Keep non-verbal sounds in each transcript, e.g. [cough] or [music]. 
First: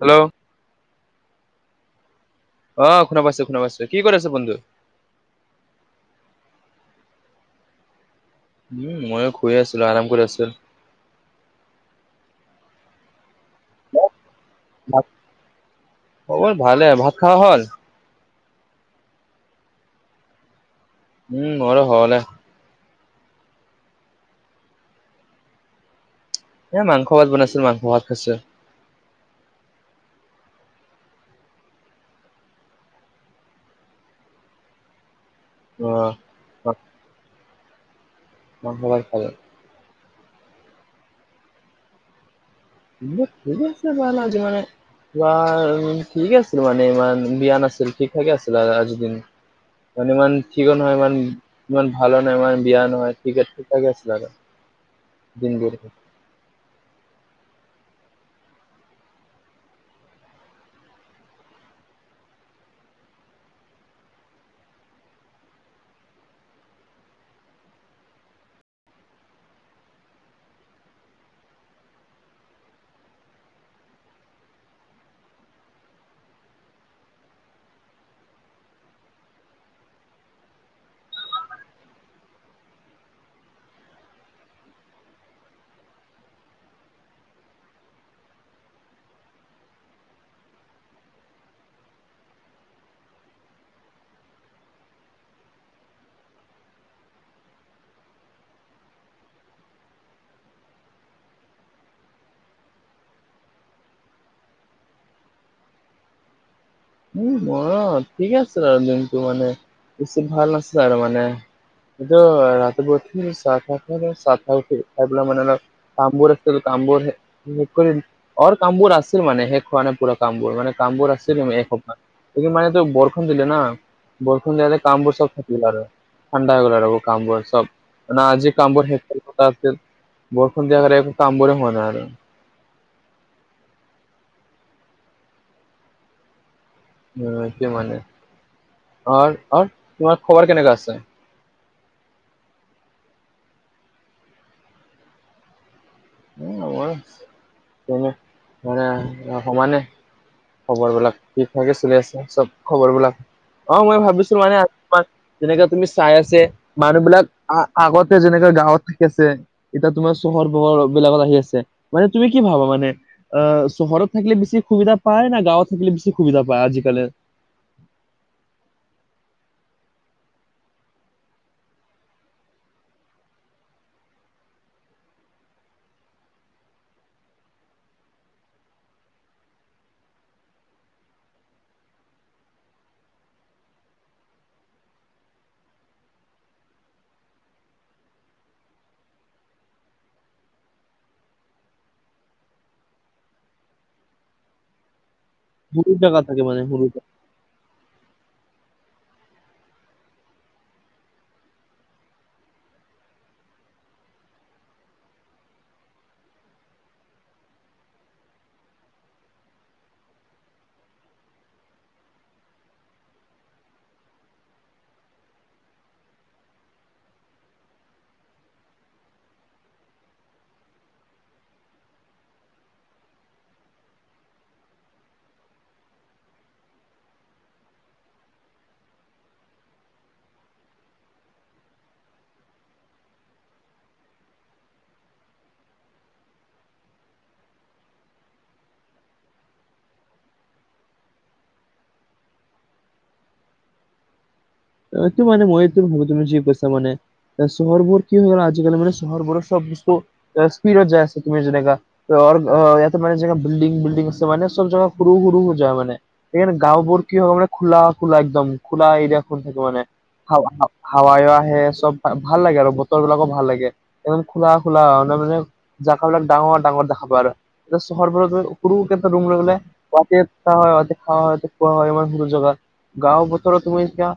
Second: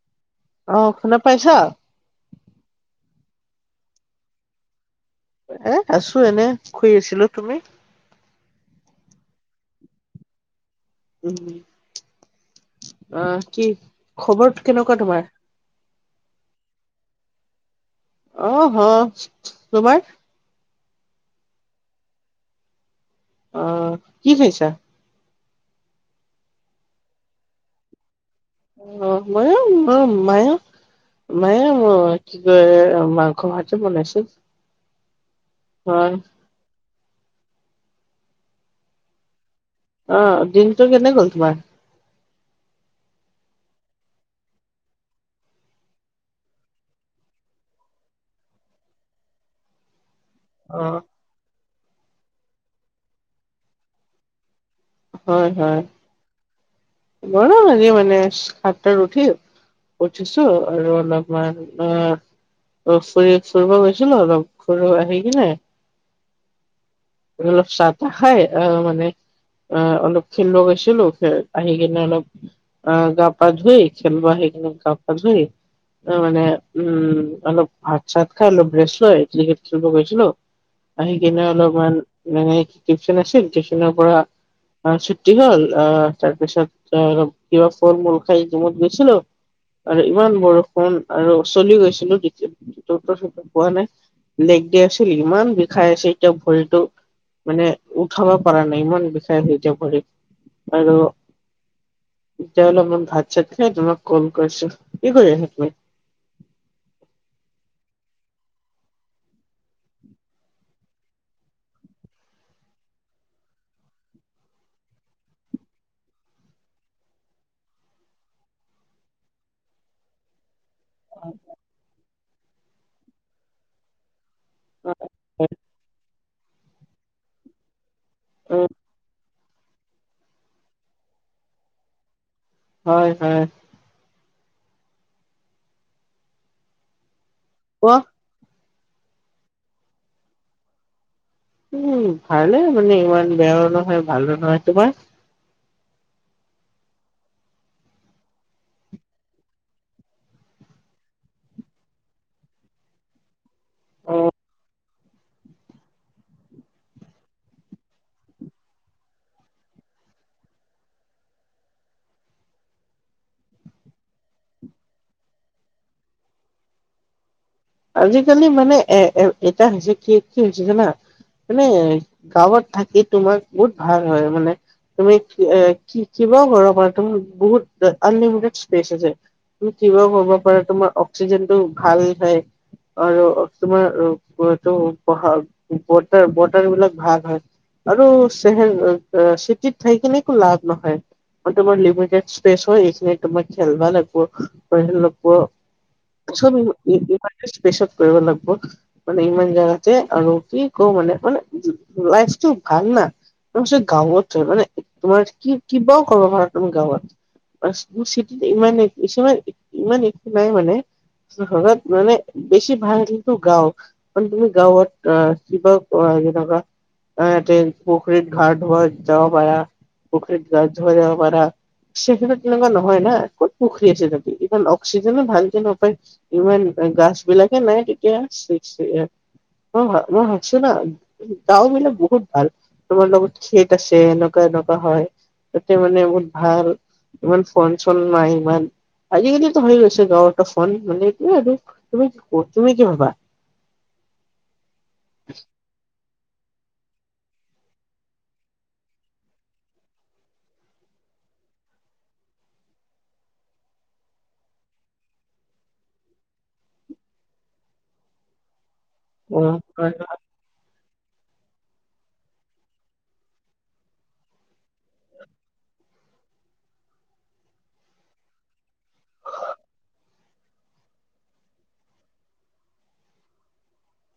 Hello. অঁ' শুনা পাইছ? অঁ' শুনা পাইছো শুনা পাইছো। কি কৰি আছে বন্ধু? এ আছো এনেই শুই আছিলো। তুমি? উমঁ', মইয়ো শুই এ আছিলো, আৰাম কৰি আছিলো। উম। আহ' কি খবৰ কেনেকুৱা তোমাৰ? খবৰ ভালে। ভাত খাৱা হ'ল? অঁ' হ, তোমাৰ‌? উমঁ' মোৰো হ'ল এ। অঁ' কি খাইছা? এ মাংস ভাত বনাইছিলো মাংস ভাত খাইছো। অঁ' মইয়ো [unintelligible] মইয়ো মইয়ো কি কয় মাংস ভাতে বনাইছো। অঁ। মাংস ভাত খালে? অঁ' দিনটো কেনে গ'ল তোমাৰ? দিনটো ঠিকে [unintelligible] আজি মানে ঠিকে আছিল মানে ইমান বিয়া নাছিল ঠিক ঠাকে আছিল আ-আজি দিন মানে ইমান ঠিকো অ নহয় ইমান ইমান ভালো নাই ইমান বিয়া নহয় ঠিকে ঠিক-ঠাকে আছিল আৰু। হয় দিনবোৰ হয়, মোৰো আজি মানে সাততা উঠি উঠিছো আৰু অলপমান অঁ' অলপ ফুৰি ফুৰিব গৈছিলো অলপ ফুৰিব আহি কিনে আৰু অলপ চাহ-টাহ খায় অঁ' মানে অঁ' অলপ খেলিব গৈছিলো, আহি কিনে অলপ আহ' গা-পা ধুই খেলিব আহি কেনি গা-পা ধুই মানে উমঁ' অলপ ভাত-চাত খাই অলপ ৰেষ্ট লৈ ক্ৰিকেট খেলিব গৈছিলো। আহি কিনে অলপমান মানে টিউচন আছিল টিউচনৰ পৰা অঁ' ছুটি হ'ল আহ' তাৰপিছত কিবা ফল-মূল খাই জিমত গৈছিলো। আৰু ইমান বৰষুণ আৰু চলি গৈছিলো, [unintelligible] পোৱা নাই। [unintelligible] ইমান বিষাই আছে এতিয়া ভৰিটো। মানে উঠাব পৰা নাই, ইমান বিষাই হৈ যাব [unintelligible] আৰু এতিয়া অলপ মান ভাত চাত খাই তোমাক কল কৰিছো, কি কৰি আছা তুমি? উম, মৰ ঠিক আছোৰ দিনটো মানে বেছি ভাল নাছিলাৰ মানে। এইটো ৰাতিপুৱা উঠি চাহ খাই [unintelligible] পেলা মানে অলপ কামবোৰ আছিল, কামবোৰ শেষ কৰি অৰ কামবোৰ আছিল মানে শেষ হোৱা নাই পুৰা। কাম্বোৰ মান কাম্বোৰ আছে এসোপা, মানে ত বৰষুণ দিলে ন। বৰষুণ দিয়াতে কামবোৰ চব থাকিল আৰু ঠাণ্ডা হৈ গল আৰু কামবোৰ চব। মানে আজি কাম্বৰ [unintelligible] বৰষুণ দিয় কাম্বৰে হোৱা নাই আৰু। হয় হয়। সেইটোৱে কোৱা মানে আৰু, আৰু তোমাৰ খবৰ কেনেকােৱা আছে? ভালেই মানে, ইমান বেয়াও নহয় ভালো নহয় তোমাৰ? [unintelligible] মানে সমানে। খবৰ বিলাক, ঠিক ভাগে চলি আছে চব খবৰ বিলাক। অ', মই ভাবিছো মানে তোমাৰ যেনেকে তুমি চাই আছে মানুহ বিলাক আ-আগতে যেনেকে গাঁৱত থাকি আছে এতিয়া তোমাৰ চহৰ বহৰ বিলাকত আহি আছে। মানে তুমি কি ভাবা মানে? আহ, চহৰত থাকিলে বেি সুবিধা পায় না গাঁৱত থাকিলে বেছি সুবিধা পায় আজিকালি? আজিকালি মানে এ-এ এটা হৈছে কি কি হৈছে জানা? মানে গাঁৱত থাকি তোমাৰ বহুত ভাল হয় মানে। তুমি কিবাও কৰিব পাৰা, তোমাৰ বহুত আনলিমিটেড স্পেচ আছে। তুমি কিবা কব পাৰা, তোমাৰ অক্সিজেনটো ভাল হয়। আৰু তোমাৰ এইটো [unintelligible] বিলাক ভাল হয়। আৰু চেহেৰ, চিটিত থাই কিনে একো লাভ নহয়। আৰু তোমাৰ লিমিটড স্পেছ হয়, এইখিনি তোমাৰ খেলবা লাগব, বহুত জাগাত থাকে মানে সৰু [unintelligible] [unintelligible] স্পেচত কৰিব লাগিব। মানে ইমান জেগাতে আৰু কি ক মানে মানে লাইফটো ভাল ন। গাঁৱত তাৰমানে তোমাৰ কি কিবাও কৰব পাৰা তুমি গাঁৱত। [unintelligible] ইমান [unintelligible] ইমান একো নাই মানে চহৰত। মানে বেছি ভাল কিন্তু গাও। [unintelligible] তুমি গাঁৱত কিবা [unintelligible] [unintelligible] পুখুৰীৰ গা ধোৱা যাবা পাৰা পুখুৰীত গা ধোৱা যাবা পাৰা। [unintelligible] তেনেকুৱা নহয় না, ক'ত পুখুৰী [unintelligible] অক্সিজেনে ভালকে নাপায়। ইমান গাছ বিলাকে নাই তেতিয়া [unintelligible] [unintelligible] গাও বিলাক বহুত ভাল। তোমাৰ লগত খেত আছে এনেকুৱা এনেকুৱা হয়। তাতে মানে বহুত ভাল ইমান ফোন চোন নাই ইমান, আজিকালিতো হৈ গৈছে গাঁৱতো ফোন মানে এইটোয়ে আৰু তুমি, তুমি কি ভাবা? এইটো মানে মইও ভাবো তুমি যি কৈছা মানে। চহৰবোৰ কি হয় আজিকালি মানে চহৰবোৰৰ চব বস্তু স্পিডত যায় আছে তুমি যেনেকা অ', ইয়াতে মানে বিলডিং বিল্ডিং আছে মানে চব জেগা সৰু সৰু হৈ যায় মানে। [unintelligible] গাঁওবোৰ কি হয় মানে খোলা খোলা একদম খোলা অ এৰিয়াখন থাকে মানে। হয় হাৱ-হাৱাইও আহে চব ভাল লাগে আৰু বতৰ বিলাকো ভাল লাগে। একদম খোলা খোলা, মান মানে জাগাবিলাক ডাঙৰ ডাঙৰ দেখা পোৱা আৰু। এতিয়া চহৰবোৰত গৈ সৰুকে এটা ৰুম লৈ পেলাই ইয়াতে থকা হয়, ইয়াতে খোৱা হয়, ইয়াতে শোৱা হয় ইমা সৰু জেগাত। গাঁওৰ বতৰতো তুমি এতিয়া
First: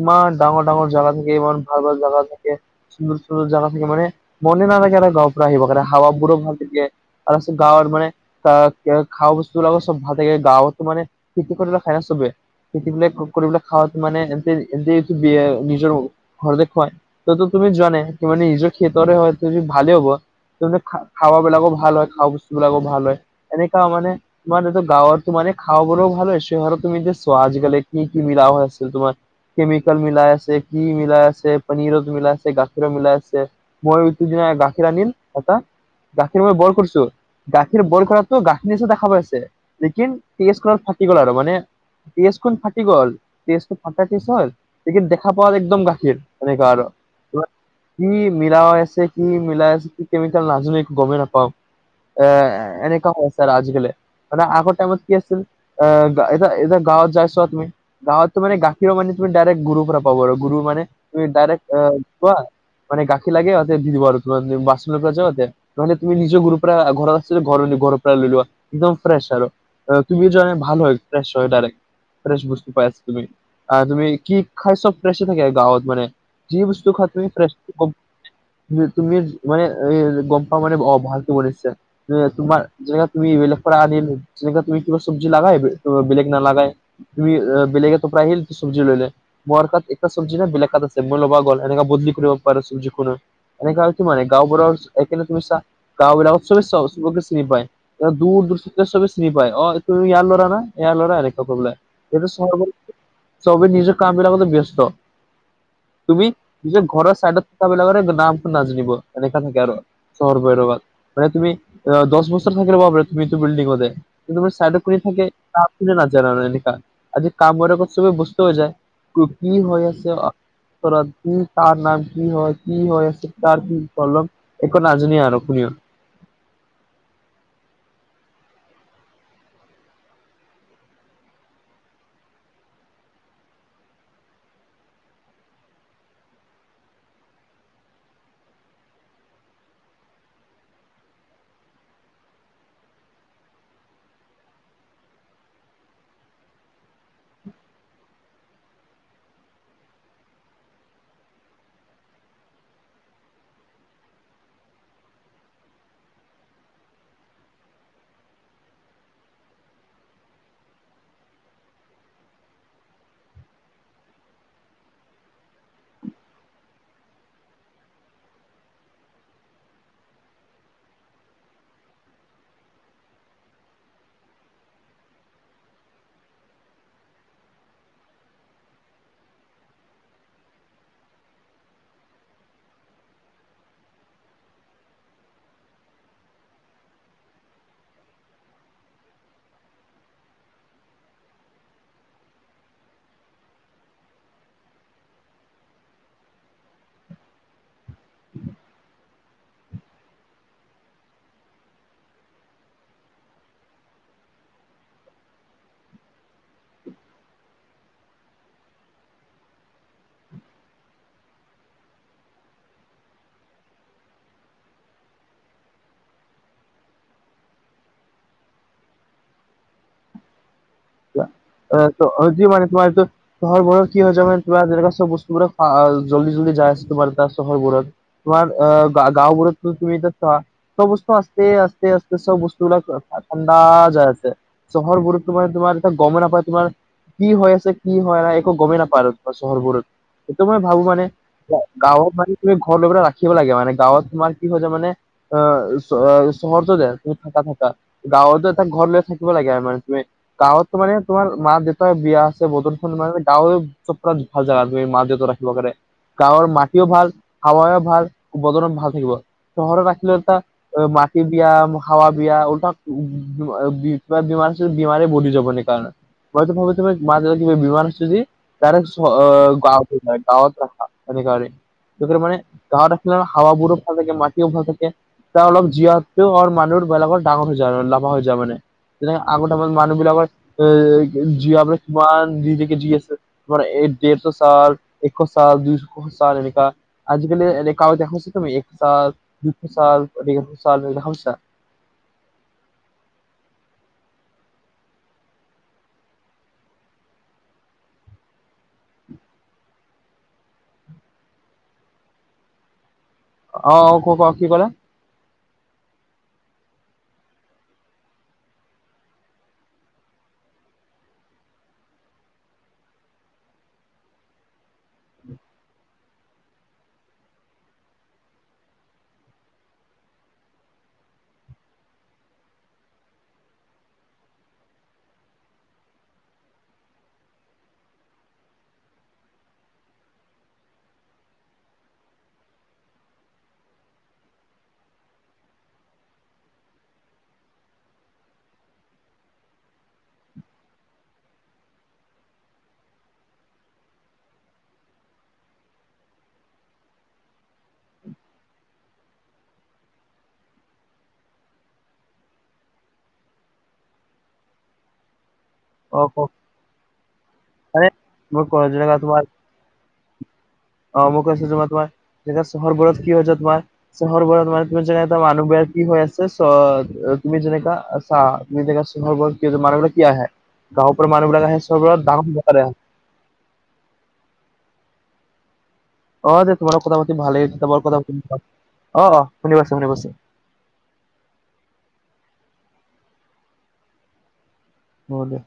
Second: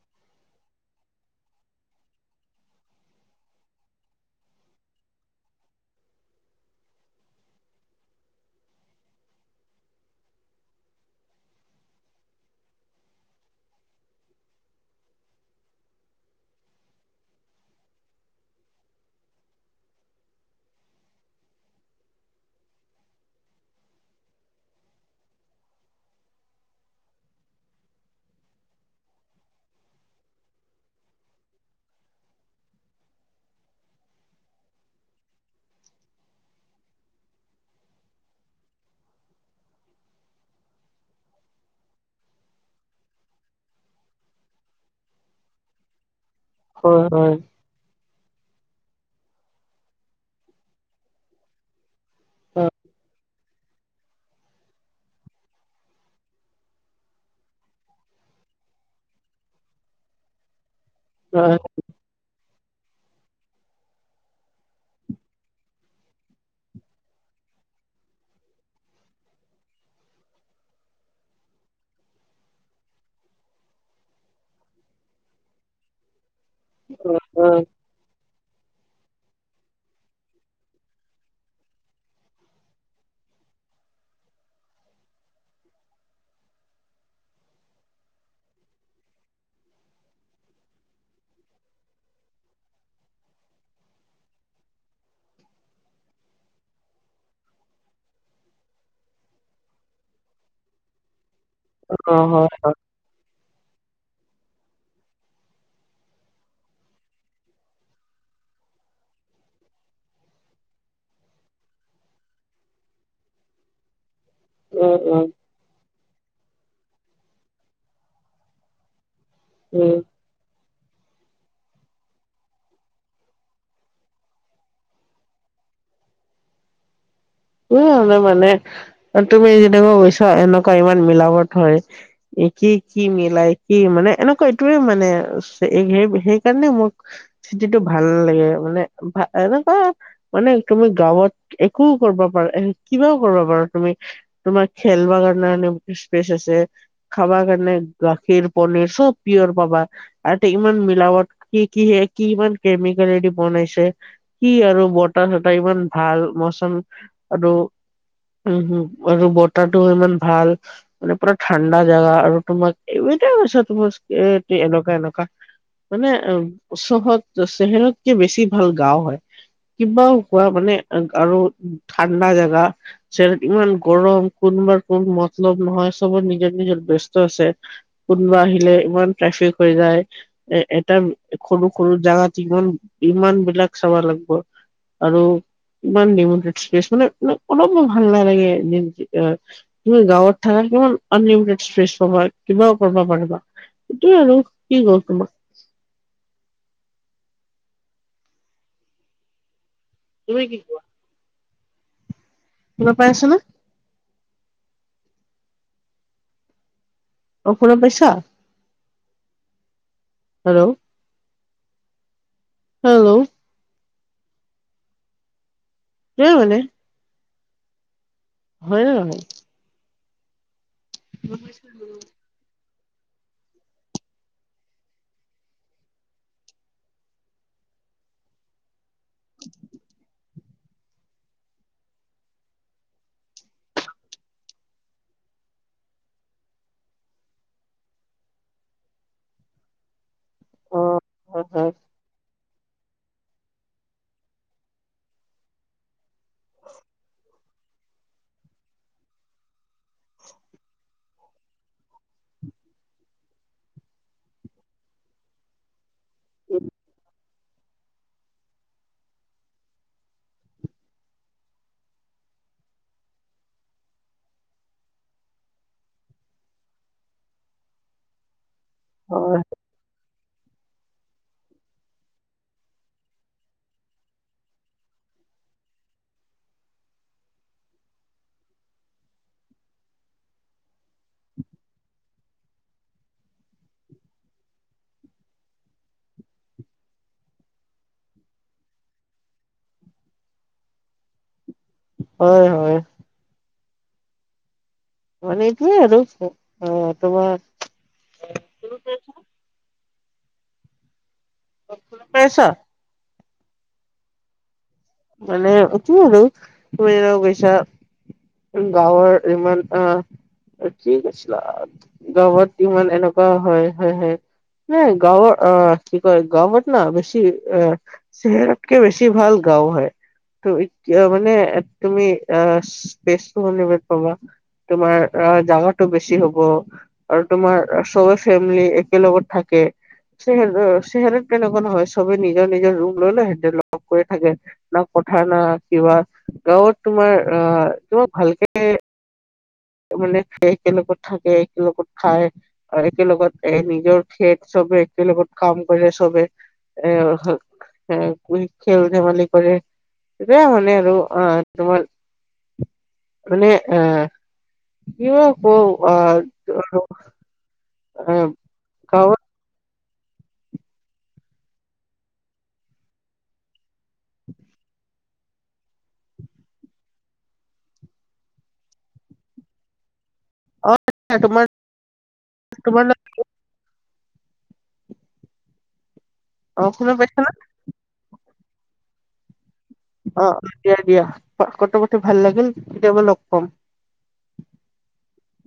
ইমান ডাঙৰ-ডাঙৰ জাগা থাকে, ইমান ভাল-ভাল জাগা থাকে। সুন্দৰ-সুন্দৰ জাগা থাকে, মানে মনে নালাগে আৰু গাঁৱৰ পৰা আহিব কাৰণে হাৱাবোৰো ভাল থাকে। আৰু আছে গাঁৱত মানে ত খোৱা বস্তু বিলাক চব ভাল থাকে। গাঁৱতো মানে খেতি কৰি খায় ন চবে। খেতিবিলাক কৰি পেলাই খাৱাত মানে এনতে-এনতে এইটো নিজৰ ঘৰতে খুৱাই। ততো তুমি জানে কি মানে নিজৰ খেতিৰে হয় যদি ভালে হ'ব। তাৰমানে খাৱাবিলাকো ভাল হয়, খোৱা বস্তু বিলাকো ভাল হয়। এনেকা মানে তোমাৰ এইটো গাঁৱৰতো মানে খোৱাবোৰও ভাল হয়, চহৰত তুমি এতিয়া চোৱা আজিকালি কি কি মিলা হৈ আছিল তোমাৰ। কেমিকেল মিলাই আছে, কি মিলাই আছে, পনীৰত মিলাই আছে, গাখীৰো মিলাই আছে। মই সিটোদিনা গাখীৰ আনিম এটা, গাখীৰ ম‌ই ব‌ইল কৰিছোঁ। গাখীৰ ব‌ইল কৰাটো গাখীৰ নিচ দেখা পাইছে, লেকিন তেজ কৰাত ফাটি গ'ল আৰু মানে তেচখন ফাটি গ'ল। তেচটো ফা [unintelligible] হ'ল লেকিন দেখা পোৱা যে একদম গাখীৰ তেনেকা আৰু। হয় হয় হয় কি মিলাই আছে, কি মিলাই আছে, কি কেমিকেল নাজানো একো গমেই নাপাওঁ। এ এনেকা হৈছে আজিকালি। মানে আগৰ টাইমত কি আছিল আ এ এতিয়া গাঁৱত যাই চোৱা তুমি গাঁৱতো মানে গা গাখীৰৰ [unintelligible] মানে তুমি ডাইৰেক্ট গুৰুৰ পৰা পাব আৰু গুৰু মানে তুমি হয় ডাইৰেক্ট আহ কোৱা মানে গাখীৰ লাগে সিহঁতে দি দিব আৰু কিমান বাচন পৰা যতে। নহ'লে তুমি নিজৰ গৰুৰ পৰা ঘৰত আছে ঘৰ নি ঘৰৰ পৰাই লৈ লোৱা একদম ফ্ৰেছ আৰু। তুমি যোন ভাল হয় ফ্ৰেছ হৈ ডাইৰেক্ট ফ্ৰেছ বুজি পাই আছা তুমি। আহ তুমি কি খাইছ চব ফ্ৰেছ থাকে গাঁৱত মানে যি বস্তু খোৱা তুমি ফ্ৰেছ হয় [unintelligible] তুমি মানে গম পাৱ মানে অ ভালকে বনাইছা। এ তোমাৰ যেনে তুমি বেলেগ পৰা আনিলোঁ। যেনেকা তুমি কিবা চব্জি লাগাই বেলেগ নালাগাই তুমি বেলেগেতো পৰা আহি চব্জি লৈ লয়। মাৰ কাত একটা চব্জি ন বেলেগ কাত আছে মই ল'বা গ'ল এনেকা বদলি কৰিব পাৰোঁ চব্জি খোনো। এনেকুৱা কি মানে গাঁওবোৰৰ এক তুমি চা গাঁওবিলাকত চবে চবকে চিনি পায়। দূৰ-দূৰ [unintelligible] চবে চিনি পায় অ এইটো ইয়াৰ ল'ৰা না ইয়াৰ ল'ৰা এনেকা কৈ পেলাই। হয় এইটো হয় চোৱা গ'ল চবেই নিজৰ কামবিলাকতে ব্যস্ত। তুমি নিজৰ ঘৰৰ চাইডত থকাবিলাকৰে নামটো নাজানিব এনেকা থাকে আৰু। চহৰ ভৈৰৱাল মানে তুমি দহ বছৰ থাকি লবা তুমি সেইটো বিল্ডিংতে। কিন্তু মোৰ চাইড উম, কৰি উম, থাকে তাক কোনে নাজানে আৰু এনেকা। কামবোৰ লগত চবে বস্ত হৈ যায়। কি হৈ উম, আছে অ ঘৰত কি তাৰ নাম কি হয় কি হৈ আছে তাৰ কি কলম একো নাজানেই আৰু কোনেও। উম! মানে-মানে তুমি যেনেকুৱা কৈছা এনেকুৱা ইমান মিলাবত হয়। এ কি-কি মিলাই কি মানে এনেকুৱা এইটোৱেই মানে সেই-সেইকাৰণে মোক চিটিটো ভাল লাগে মানে। ভা এনেকুৱা মানে তুমি গাঁৱত একো কৰিব পাৰা, এ কিবাও কৰিবা পাৰা তুমি। তোমাৰ খেলিব কাৰণে এনেই স্পেচ আছে। খাব কাৰণে গাখীৰ, পনীৰ চব পিয়ৰ পাবা। আৰু এতিয়া ইমান মিলাৱত কি কি কি ইমান কেমিকেলৰে দি বনাইছে? কি আৰু বতাহ-চতাহ ইমান ভাল, মৌচম আৰু উম! হুম আৰু বতৰটো ইমান ভাল। মানে পুৰা ঠাণ্ডা জাগা আৰু তোমাক এইকেইটাই কৈছা তোমাৰ এনেকুৱা-এনেকুৱা। মানে, অ চহৰত চহৰতকে বেছি ভাল গাওঁ হয়। কিবাও হোৱা মানে আৰু ঠাণ্ডা জোগা। চহৰত ইমান গৰম, কোনবা কোন মতলব নহয়, চবৰ নিজৰ নিজৰ ব্যস্ত আছে। কোনোবা আহিলে ইমান ট্ৰেফিক হৈ যায়। এ এটা সৰু সৰু জাগাত ইমান, ইমান বিলাক চাব লাগিব। আৰু ইমান নিমন্ত স্পেচ মানে অলপ ভাল নালাগে গাঁৱত থাকা কিমান আনলিমিটেড স্পেচ পাবা কিবাও কৰিব পাৰিবা। সেটোয়ে আৰু কি গ'ল তোমাৰ। তুমি কি কোৱা? কিবা পাই আছ নে? অ শুনা পাইছা? হেল্ল'? হেল্ল'? এই মানে। হয় নে নহয়? কোৱা, নহয় আজি মানে তোমাৰ এইটো। চহৰবোৰত কি হৈছে মানে কিবা যেনেকুৱা চব বস্তুবোৰৰ জল্দি জল্দি যায় আছে, তোমাৰ তাত চহৰবোৰত। তোমাৰ অঁ গাঁওবোৰত তুমি এতিয়া চোৱা। চব বস্তু আস্তে, আস্তে, আস্তে চব বস্তুবিলাক ঠাণ্ডা যায় আছে। চহৰবোৰত তোমাৰ, তোমাৰ গমেই নাপায় তোমাৰ, কি হৈ আছে, কি হোৱা নাই, একো গমেই নাপায় আৰু তোমাৰ চহৰবোৰত। সেইটো মই ভাবো অ মানে, হয় হয় গাঁৱত মানে তুমি ঘৰ লৈ পেলাই ৰাখিব লাগে। মানে গাঁৱত তোমাৰ কি হয় হৈছে মানে অ চহৰটো দে, তুমি থাকা থাকা। গাঁৱতো এটা ঘৰ লৈ থাকিব লাগে, আমাৰ গাঁৱত। মানে তোমাৰ মা -দেউতাই বিয়া আছে, বতলখন মানে গাঁৱে চব ভাল জাগা তুমি মা- দেউতা ৰাখিব কাৰণে। গাঁৱৰ মাটিও ভাল, হাৱাও ভাল, উপাদনো ভাল থাকিব, চহৰত ৰাখিলে তা অ মাটি বিয়া, হাৱা বিয়া, উলটা কিবা বেমাৰ আছে যদি বেমাৰে বনি যাব নে? মই তো ভাবোঁ তুমি মা কিবা বিমাৰ আছে যদি দাৰেক গাঁৱত ৰাখা অধিকাৰি। মানে গাঁৱত ৰাখিলে হাৱাবোৰো ভাল থাকে, মাটিও ভাল থাকে। তাত অলপ জীয়াতকেও মানুহ বেলেগৰ ডাঙৰ হৈ যায়, লাম্বা হৈ যায় মানে। যেনে আগত আমাৰ মানুহ বিলাকৰ জিয়াবলে কিমান দিনলেকে জি আছে। ডেৰশ চাল, এক চাল দুইশ চাল এনেকা। আজিকালি এনেকাও দেখোঁ, তুমি এক চাল, দুইশ চাল দেখা পাইছা। হয়, হয়। মানে এইটোয়ে আৰু, অ তোমাৰ। পাইছ। অ' অ' কপা কি কলা? মানে কি আৰু তুমি ও গইছা। গাঁৱৰ ইমান আ। ঠিক আছিলা, গাঁৱত ইমান এনেকুৱা হয়। হয়' হয়'। নাই গাঁৱৰ আ কি কয়, গাৱঁত না বেছি। চহৰতকে বেছি ভাল গাওঁ হয়। তু মানে তুমি আ স্পেচটো শুনিব পাবা। তোমাৰ আ জাগাটো বেছি হ'ব। আৰু তোমাৰ ছবৰ ফেমিলি একেলগত থাকে। চেহেৰত চেহেটত কেনেকুৱা হয় চবে নিজৰ নিজৰ ৰুম ললে লয় হেহঁতে লগ কৰি থাকে। না পঠাৰ না কিবা গাঁৱত তোমাৰ আহ তোমাক ভালকে মানে একেলগত থাকে, একেলগত খায়। একেলগত এ নিজৰ খেত চবে একেলগত কাম কৰে চবে। এ হা [inaudible] খেল ধেমালি কৰে। এতিয়া মানে আৰু আহ তুমাৰ মানে আহ কিবা ক আ [inaudible] এ মই কৰা জেগাত গাঁৱত তোমাৰ অ মই কৈছোঁ তুমাৰ এতিয়া চহৰবোৰত কি হৈছে তোমাৰ চহৰবোৰত মানে তুমি যেনে এটা মানুহ বেয়া কি হৈ আছে চ তুমি যেনেকা চা [inaudible] চহৰোৰত কি মানুহবিলাক কি আহে অ গাঁও পৰা তোমাৰ মানুহবিলাক আহে চবত দাও বাৰে আহে তোমাৰ অ যে তোমাৰ শুনা কথা পাতি পাইছা ন ভালেই তোমাৰ কথাতি ভ অ অ শুনি পাইছোঁ শুনি পাইছোঁ। অ দিয়া দিয়া কথা পাতি ভাল লাগিল, কেতিয়াবা লগ পাম। হ দে